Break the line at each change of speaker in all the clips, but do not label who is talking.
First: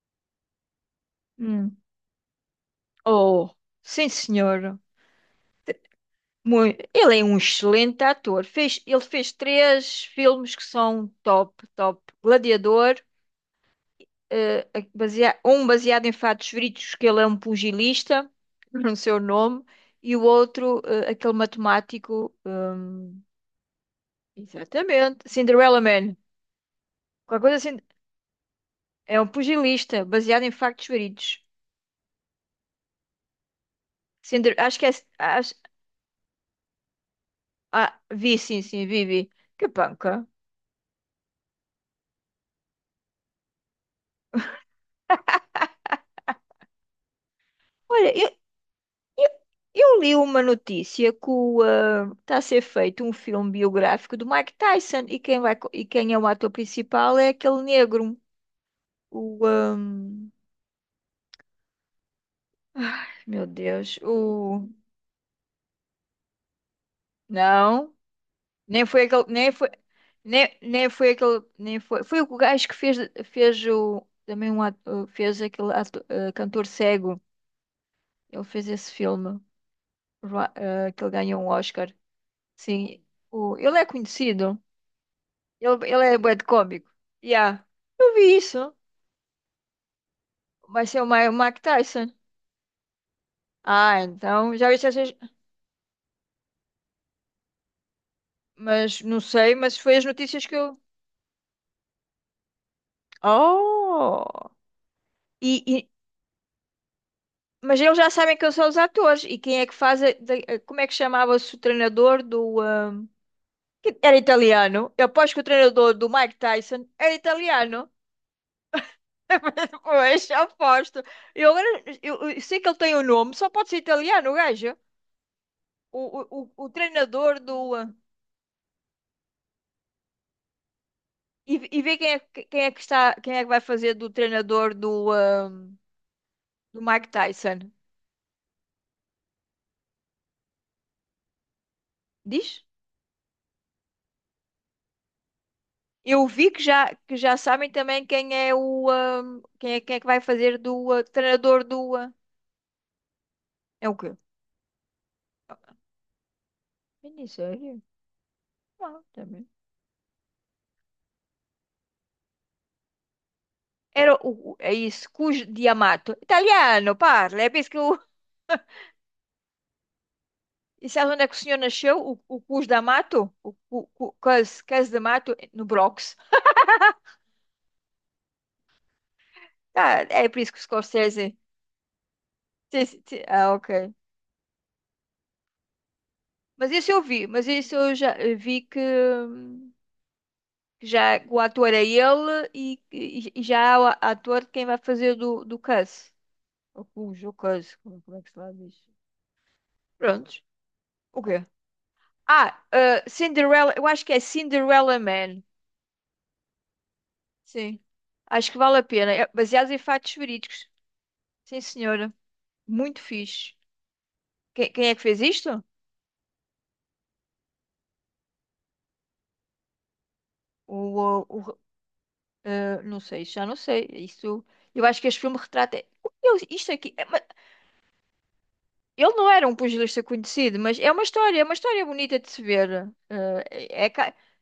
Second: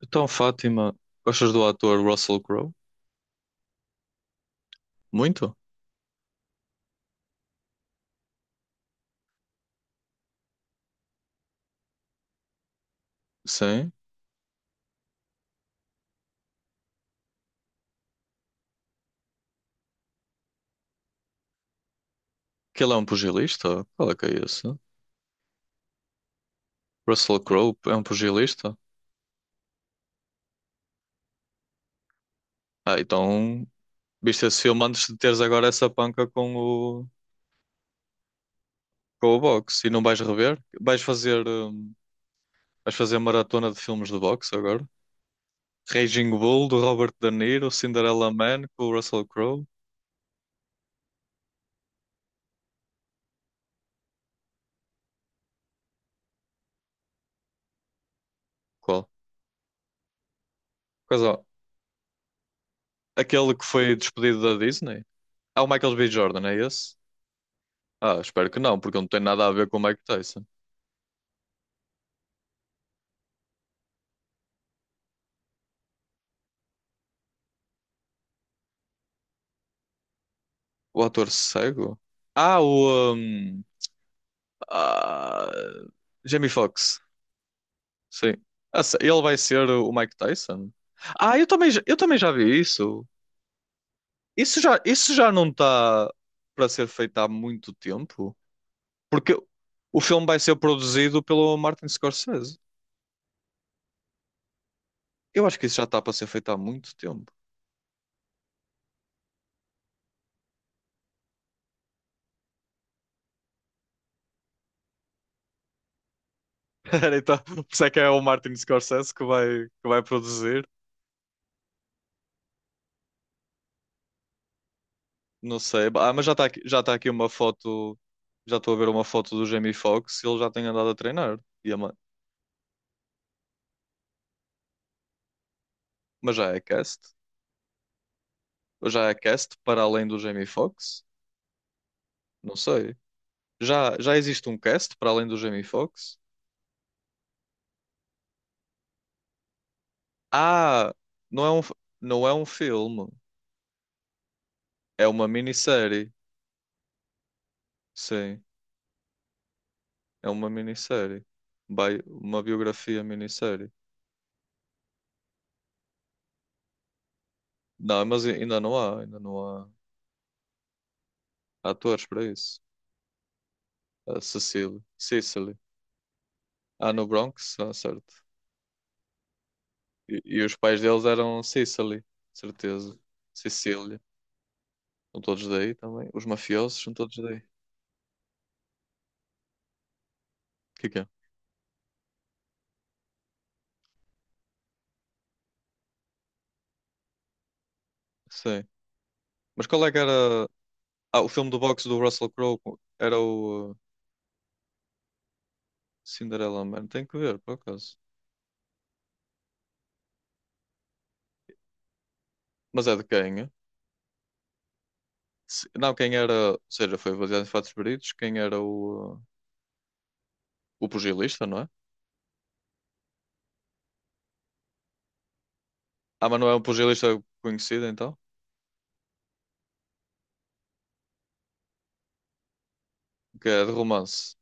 Então, Fátima, gostas do
Hum.
ator Russell Crowe?
Oh, sim, senhor.
Muito?
Ele é um excelente ator. Ele fez três filmes que são top, top. Gladiador,
Sim.
eh, um baseado em fatos verídicos, que ele é um pugilista, no seu nome, e o outro, aquele matemático,
Que ele é um pugilista? Qual é que é isso?
exatamente, Cinderella Man.
Russell
Qualquer coisa
Crowe
assim,
é um pugilista?
é um pugilista, baseado em factos verídicos.
Ah, então viste
Cinder,
esse
acho
filme
que é.
antes de teres
Acho,
agora essa panca com
vi, sim, sim, vi,
com
vi.
o
Que
boxe e não vais
panca.
rever? Vais fazer maratona de filmes de boxe agora? Raging Bull, do Robert De Niro,
Olha, Eu
Cinderella Man, com o Russell Crowe?
eu li uma notícia que está a ser feito um filme biográfico do Mike Tyson e quem vai, e quem é o ator principal é aquele negro.
Qual?
O, ah,
Coisa,
Ai, meu
aquele que foi
Deus,
despedido da
o
Disney? Ah, o Michael B. Jordan, é esse?
não,
Ah, espero que não,
nem
porque
foi
não tem
aquele,
nada
nem
a ver
foi,
com o Mike Tyson.
nem foi aquele, nem foi, foi o gajo que fez o também um ato- fez aquele ato- ah, cantor cego. Ele fez esse filme,
O
que ele
ator
ganhou um Oscar.
cego? Ah,
Sim,
o. hum,
ele é conhecido.
ah,
Ele é bué de
Jamie
cômico.
Foxx.
Yeah. Eu
Sim.
vi isso.
Ah, Ele vai ser o Mike Tyson?
Vai ser o o
Ah, eu
Mike
também, eu
Tyson.
também já vi isso.
Ah, então já viste essas.
Isso já não está para ser feito há muito tempo.
Mas não
Porque
sei, mas foi
o
as
filme vai
notícias que
ser
eu.
produzido pelo Martin Scorsese.
Oh!
Eu acho
E,
que isso já
e-
está para ser feito há muito tempo.
Mas eles já sabem quem são os atores e quem é que faz. Como é que chamava-se o treinador do, que era italiano. Eu aposto que o treinador do Mike Tyson era
Então, se
italiano.
é que é o Martin Scorsese que vai
Pois,
produzir.
aposto. Eu agora. Eu sei que ele tem o nome, só pode ser italiano, o gajo.
Não sei.
O,
Ah, mas
o, o, o
já está aqui uma
treinador do.
foto. Já estou a ver uma foto do Jamie Foxx. Ele já tem andado a treinar.
E,
E
e ver quem é que está, quem é que vai fazer do treinador do,
mas já é
do Mike
cast?
Tyson.
Já é cast para além do Jamie Foxx? Não
Diz?
sei. Já existe um cast para além do Jamie Foxx?
Eu vi que já sabem também quem é o quem é que vai fazer do
Ah, não é um,
treinador
f-
do
não é um filme.
é o quê?
É uma minissérie.
Minissérie?
Sim,
Ah, também.
é uma minissérie. Uma biografia minissérie.
Era o, é isso, Cus Di Amato Italiano, parla. É por isso que o
Não, mas ainda não há. Ainda não há
e sabe onde é que o senhor nasceu?
atores
O,
para
o
isso.
Cus D'Amato? O
A
Cus,
Cecily.
Cus D'Amato
Cecily.
no Bronx.
Ah, no Bronx? Ah, certo.
Ah, é por
E
isso
os
que o
pais deles
Scorsese.
eram Sicily,
Sim,
certeza.
sim, sim. Ah, ok.
Sicília. São todos daí também. Os
Mas
mafiosos
esse
são
eu
todos
vi,
daí. O
mas esse eu já vi que,
que é?
já o ator é ele e, e já há o ator de quem vai fazer do, do Cus. Ou Cus, ou Cus, como é que se fala
Sei.
isso?
Mas qual é que
Prontos.
era... Ah,
O
o
quê?
filme do boxe do Russell Crowe era o
Cinderella, eu acho que é Cinderella Man.
Cinderella Man. Tem que ver, por
Sim.
acaso.
Acho que vale a pena. É baseado em fatos verídicos. Sim, senhora.
Mas é
Muito
de quem? É?
fixe. Quem é que fez isto?
Não, quem era... Ou seja, foi baseado em fatos verídicos. Quem era
O,
o
o,
pugilista,
o-
não é?
não sei, já não sei. Isso, eu acho que este filme retrata.
Ah, mas não é um
Isto aqui.
pugilista conhecido, então?
Ele não era um pugilista conhecido, mas é uma história bonita de se ver.
Que é de
É, é ca-
romance.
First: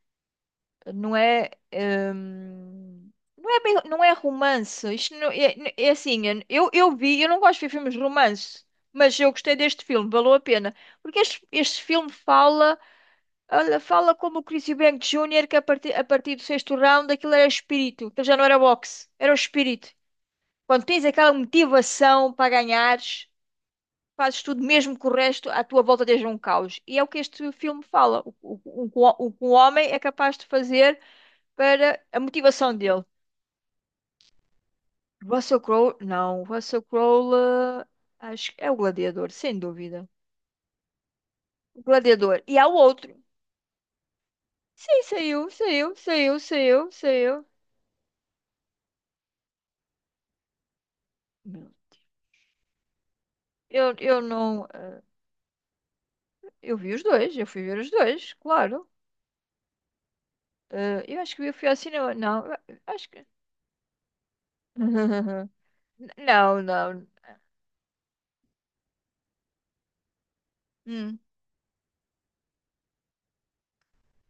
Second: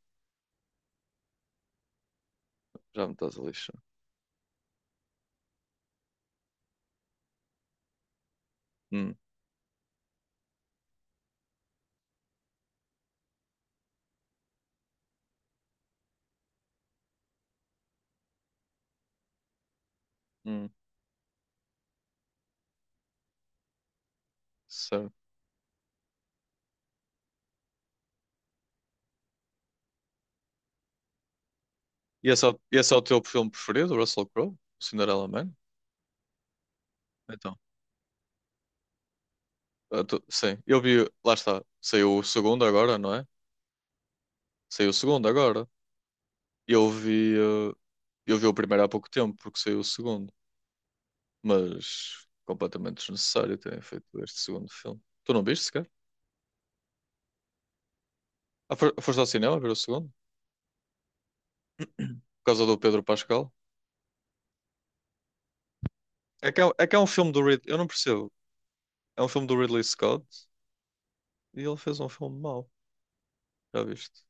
não é,
Já me estás a
não é
lixar.
não é romance. Isto não- É, assim, eu vi, eu não gosto de ver filmes de romance,
Hum,
mas eu gostei deste filme, valeu a pena. Porque este filme fala, olha, fala como o Chris Eubank Junior, que a partir do sexto round aquilo era espírito, aquilo já não era boxe, era o espírito.
hum,
Quando tens aquela motivação para ganhares fazes tudo mesmo que
certo.
o resto à tua volta esteja um caos. E é o que este filme fala, que o que um homem é capaz de fazer para a
E esse é,
motivação
esse é o
dele.
teu filme preferido, o Russell Crowe? O Cinderella Man?
Russell Crowe, não, Russell Crowe,
Então,
acho que é o Gladiador, sem dúvida.
sim, eu vi, lá está,
O
saiu o
Gladiador. E
segundo
há o
agora,
outro.
não é? Saiu o
Sim,
segundo
saiu,
agora.
saiu, saiu, saiu,
Eu
saiu.
vi, eu vi o primeiro há pouco tempo, porque saiu o segundo,
Meu,
mas completamente desnecessário terem
Eu,
feito
eu
este
não.
segundo filme. Tu não viste sequer?
Eu vi os dois, eu fui ver os dois,
Ah,
claro.
Foste ao cinema ver o segundo?
Eu acho que eu fui ao cinema.
Por
Não,
causa do
eu
Pedro
acho que.
Pascal?
Não,
É que é um
não.
filme do Ridley, eu não percebo. É um filme do Ridley Scott
Hum.
e ele fez um filme mau, já viste?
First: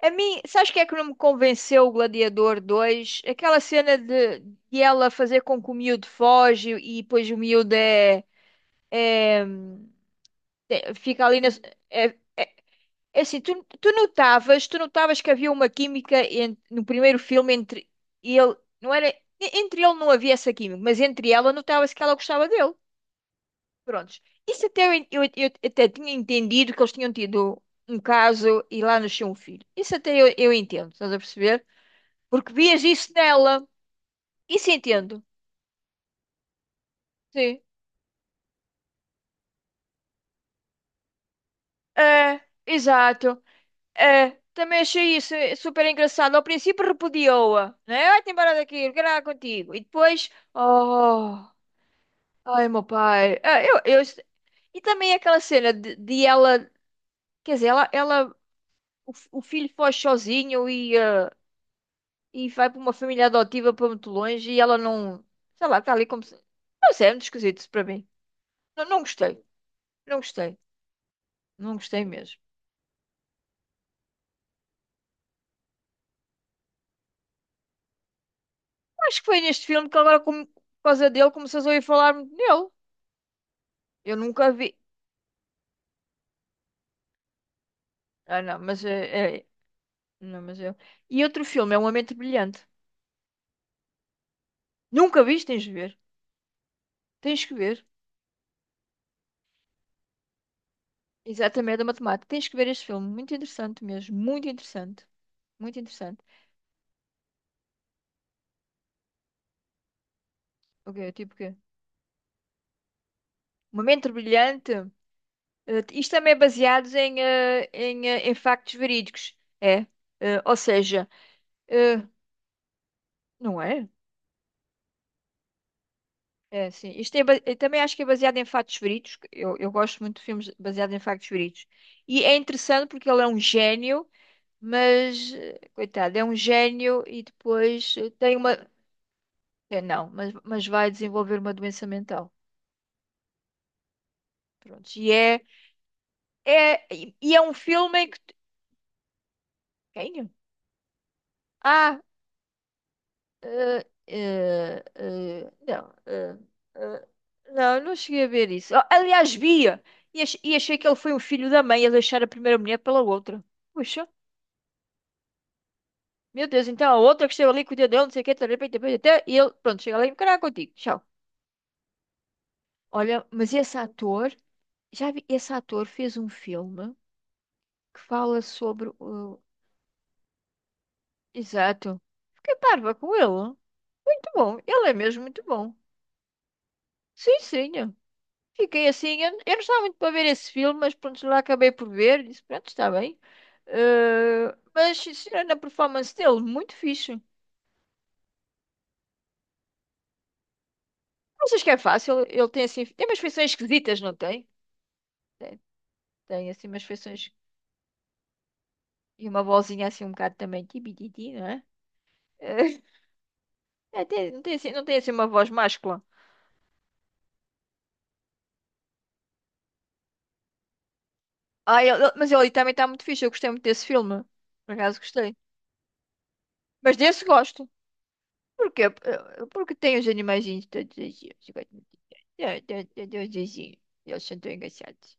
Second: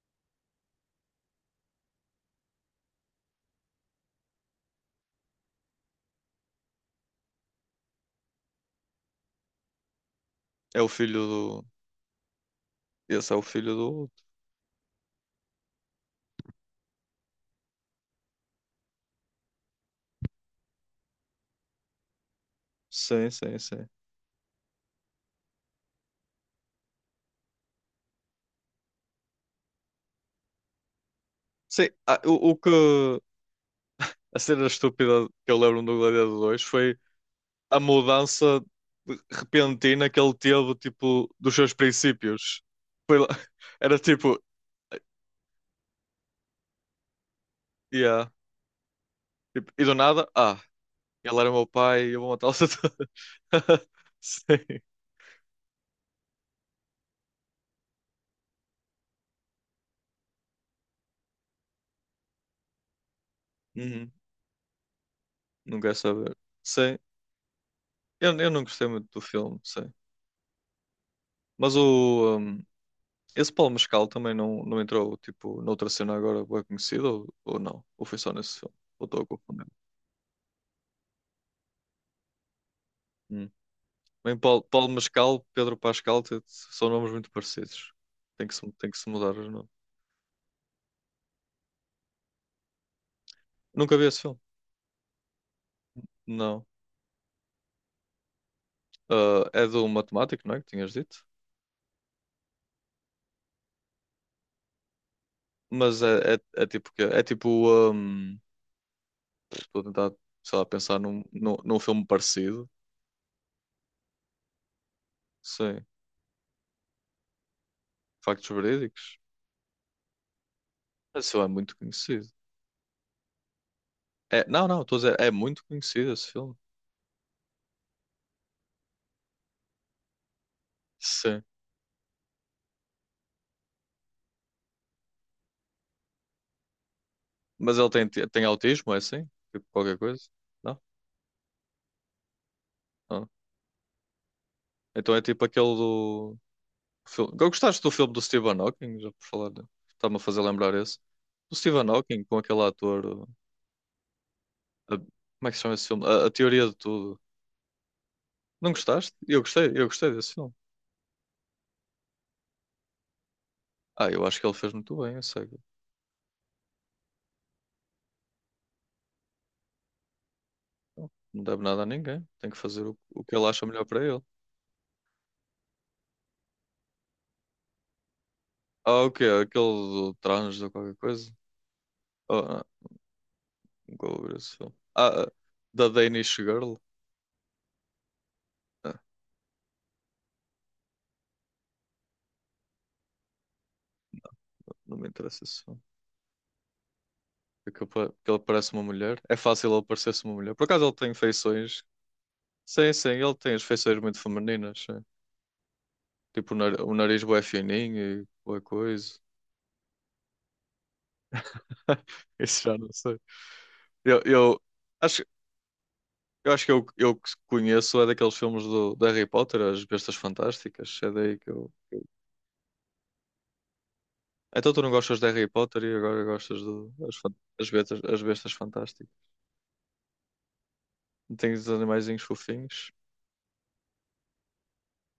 A mim, sabes que é que não me convenceu o Gladiador 2? Aquela cena de, ela fazer com que o miúdo foge e depois o miúdo é, é-
É o filho
fica ali na.
do.
É, é
Esse é
assim,
o filho do outro.
tu notavas que havia uma química no primeiro filme entre ele, não era, entre ele não havia essa química, mas entre ela notava-se que ela gostava dele.
Sim, sim, sim.
Prontos. Isso até eu, eu até tinha entendido que eles tinham tido um caso e lá nasceu um filho. Isso até eu entendo, estás a perceber?
Sim, ah,
Porque
o
vias isso
que.
nela.
A cena
Isso entendo.
estúpida que eu lembro do Gladiador 2 foi
Sim.
a mudança repentina que ele teve, tipo, dos seus
É,
princípios. Foi lá-
exato.
Era
É,
tipo,
também achei isso super engraçado. Ao princípio repudiou-a, né? Ai,
yeah.
tem embora daqui, eu quero nada
Tipo,
contigo. E
e do nada,
depois,
ah, ele
oh,
era meu pai e eu vou matá-los a
ai, meu
todos.
pai. Ah, eu...
Sim.
E também aquela cena de, ela, quer dizer, ela o filho foge sozinho e, e vai para uma família adotiva para muito
Uhum.
longe e ela não, sei lá,
Não
está
quero
ali como se.
saber.
Não
Sim.
sei, é muito esquisito isso para mim.
Eu não gostei
Não, não
muito do
gostei,
filme, sim.
não gostei, não
Mas
gostei
o.
mesmo.
um, esse Paulo Mescal também não, não entrou, tipo, noutra cena agora bem conhecida ou não? Ou foi só nesse filme? Ou
Acho
estou a
que foi
confundir?
neste filme que agora, por causa dele, começas a ouvir falar muito nele. Eu
Bem,
nunca
Paulo,
vi.
Paulo Mascal, Pedro Pascal, são nomes muito parecidos.
Ah, não, mas
Tem que se mudar
é,
os nomes.
Não, mas eu. E outro filme, é Uma Mente Brilhante.
Nunca vi esse filme?
Nunca viste, tens de ver.
Não.
Tens que ver.
Ah, é do matemático, não é? Que tinhas dito?
Exatamente, é da matemática. Tens que ver este filme. Muito interessante mesmo. Muito interessante. Muito
Mas
interessante.
é, é, é tipo que é tipo. hum, Estou a tentar, sei lá,
O
pensar
Ok, tipo o quê?
num filme parecido.
Uma Mente Brilhante.
Sim.
Isto também é baseado em
Factos
factos
verídicos.
verídicos. É. Ou seja,
Esse filme é muito
eh,
conhecido.
não é?
É, não, não, estou a dizer, é muito conhecido esse filme.
É, sim. Isto é, eu também acho que é baseado em factos verídicos. Que eu gosto muito de filmes baseados em factos
Sim.
verídicos. E é interessante porque ele é um gênio, mas, coitado, é um gênio e
Mas ele
depois
tem,
tem
tem
uma.
autismo, é assim? Tipo
É,
qualquer
não,
coisa?
mas
Não?
vai desenvolver uma doença mental.
Ah.
Pronto. E
Então é tipo
é,
aquele do.
e é um
Gostaste do
filme em
filme
que.
do Stephen Hawking? Já por falar, está-me a
Quem?
fazer lembrar esse. Do Stephen
Ah.
Hawking com aquele ator.
Ah,
Como é que se chama esse
não,
filme? A Teoria de
ah,
Tudo.
não, não cheguei a ver
Não
isso. Oh,
gostaste?
aliás, via!
Eu gostei desse filme.
E achei que ele foi um filho da mãe a deixar a primeira mulher pela outra. Puxa,
Ah, eu acho que ele fez muito bem, eu sei.
meu Deus, então a outra que esteve ali cuidando dele, não sei o quê, tarará, tarará, tarará, até e ele, pronto, chega ali e caralho contigo. Tchau.
Não deve nada a ninguém. Tem que fazer o
Olha,
que ele
mas
acha
esse
melhor para ele.
ator, já vi, esse ator fez um filme que fala sobre
Ah, o quê?
o.
Aquele do trans ou qualquer coisa?
Exato.
Oh,
Fiquei
não,
parva com ele.
nunca
Muito
ouvi esse
bom,
filme.
ele é mesmo muito bom.
Da Danish Girl?
Sim, sim. Fiquei
Ah,
assim, eu não estava muito para ver esse filme, mas pronto, lá acabei por ver, disse, pronto, está bem.
não
Mas,
me interessa
sinceramente, a
esse filme.
performance dele, muito fixe.
Porque porque ele parece uma mulher. É fácil ele parecer-se uma mulher. Por acaso ele tem
Não sei se é
feições
fácil, ele tem assim,
Sim,
tem
sim,
umas
ele
feições
tem as feições
esquisitas, não
muito
tem?
femininas, sim.
Tem, tem
Tipo,
assim umas
o nariz
feições
bué fininho e boa coisa.
e uma vozinha assim um bocado também, tibititi, não é?
Isso já
Eh,
não sei.
É,
Eu,
não tem
eu
assim, não tem assim
acho,
uma voz máscula.
eu acho que eu que conheço é daqueles filmes do, de Harry Potter, As Bestas Fantásticas. É daí que eu.
Ah, mas ele também está muito fixe, eu gostei muito desse filme,
Então
por
tu não
acaso
gostas de
gostei.
Harry Potter e agora gostas
Mas
das
desse gosto.
as bestas
Por quê?
fantásticas.
Porque tem os animaizinhos todos os dias. Eu
Tens os
gosto muito
animaizinhos fofinhos.
dos vizinhos. Eles são tão engraçados.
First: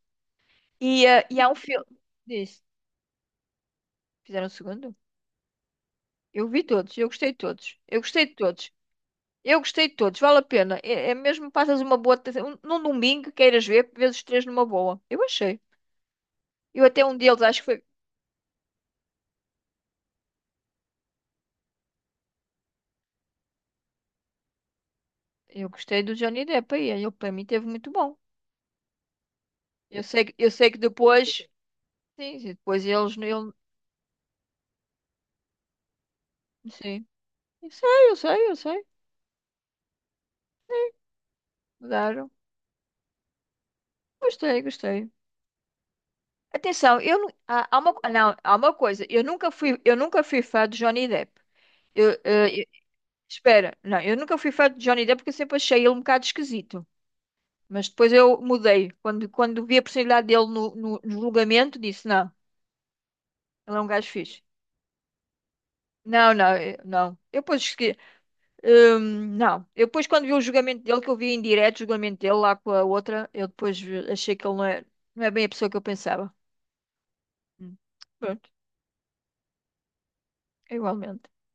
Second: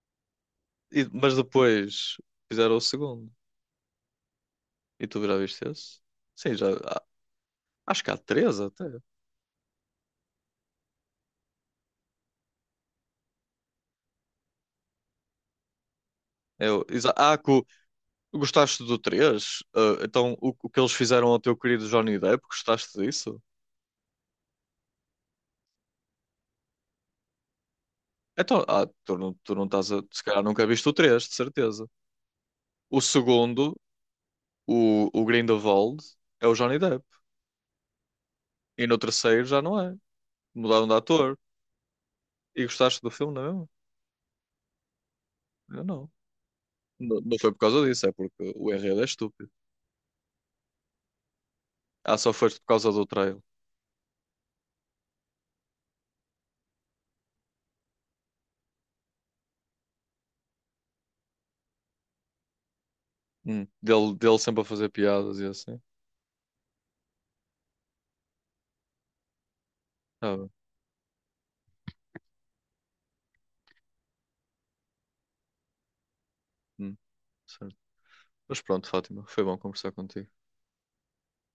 E- mas
E há um filme.
depois
Diz.
fizeram o segundo.
Fizeram o segundo?
E tu já viste esse?
Eu
Sim,
vi todos. Eu gostei de todos. Eu
acho que há
gostei de
três
todos.
até.
Eu gostei de todos. Vale a pena. É mesmo passas uma boa. Um, num domingo, queiras ver, vês os três numa boa. Eu achei.
Eu,
Eu até um deles, acho que foi.
Gostaste do 3? Ah, então, o que eles fizeram ao teu querido Johnny Depp, gostaste disso?
Eu gostei do Johnny Depp aí. Ele para mim teve muito bom.
Então, ah, tu não estás a.
Eu
Se
sei,
calhar
eu
nunca
sei que
viste o 3, de
depois.
certeza.
Sim, sim, depois
O
eles. Ele,
segundo, o Grindelwald, é o Johnny Depp.
sim. Eu sei, eu sei, eu sei.
E no terceiro já não é. Mudaram de ator.
Mudaram.
E gostaste do filme, não é mesmo?
Gostei, gostei.
Eu não.
Atenção,
Não, não foi por
há
causa
uma,
disso, é
não,
porque
há
o
uma
enredo é
coisa,
estúpido.
eu nunca fui fã de Johnny Depp. Eu,
Ah, só foste
eh, eu-
por causa do trailer.
Espera, não, eu nunca fui fã de Johnny Depp porque eu sempre achei ele um bocado esquisito. Mas depois eu mudei. Quando vi a possibilidade dele no julgamento, disse, não, ele é um gajo
Dele, dele
fixe.
sempre a fazer piadas e assim.
Não, não, não. Não. Eu depois quando vi
Ah,
o
bem.
julgamento dele, que eu vi em direto o julgamento dele lá com a outra, eu depois achei que ele não é, não é bem a pessoa que eu pensava.
Hum, certo.
Hum. Pronto,
Mas pronto, Fátima, foi bom conversar contigo.
é igualmente.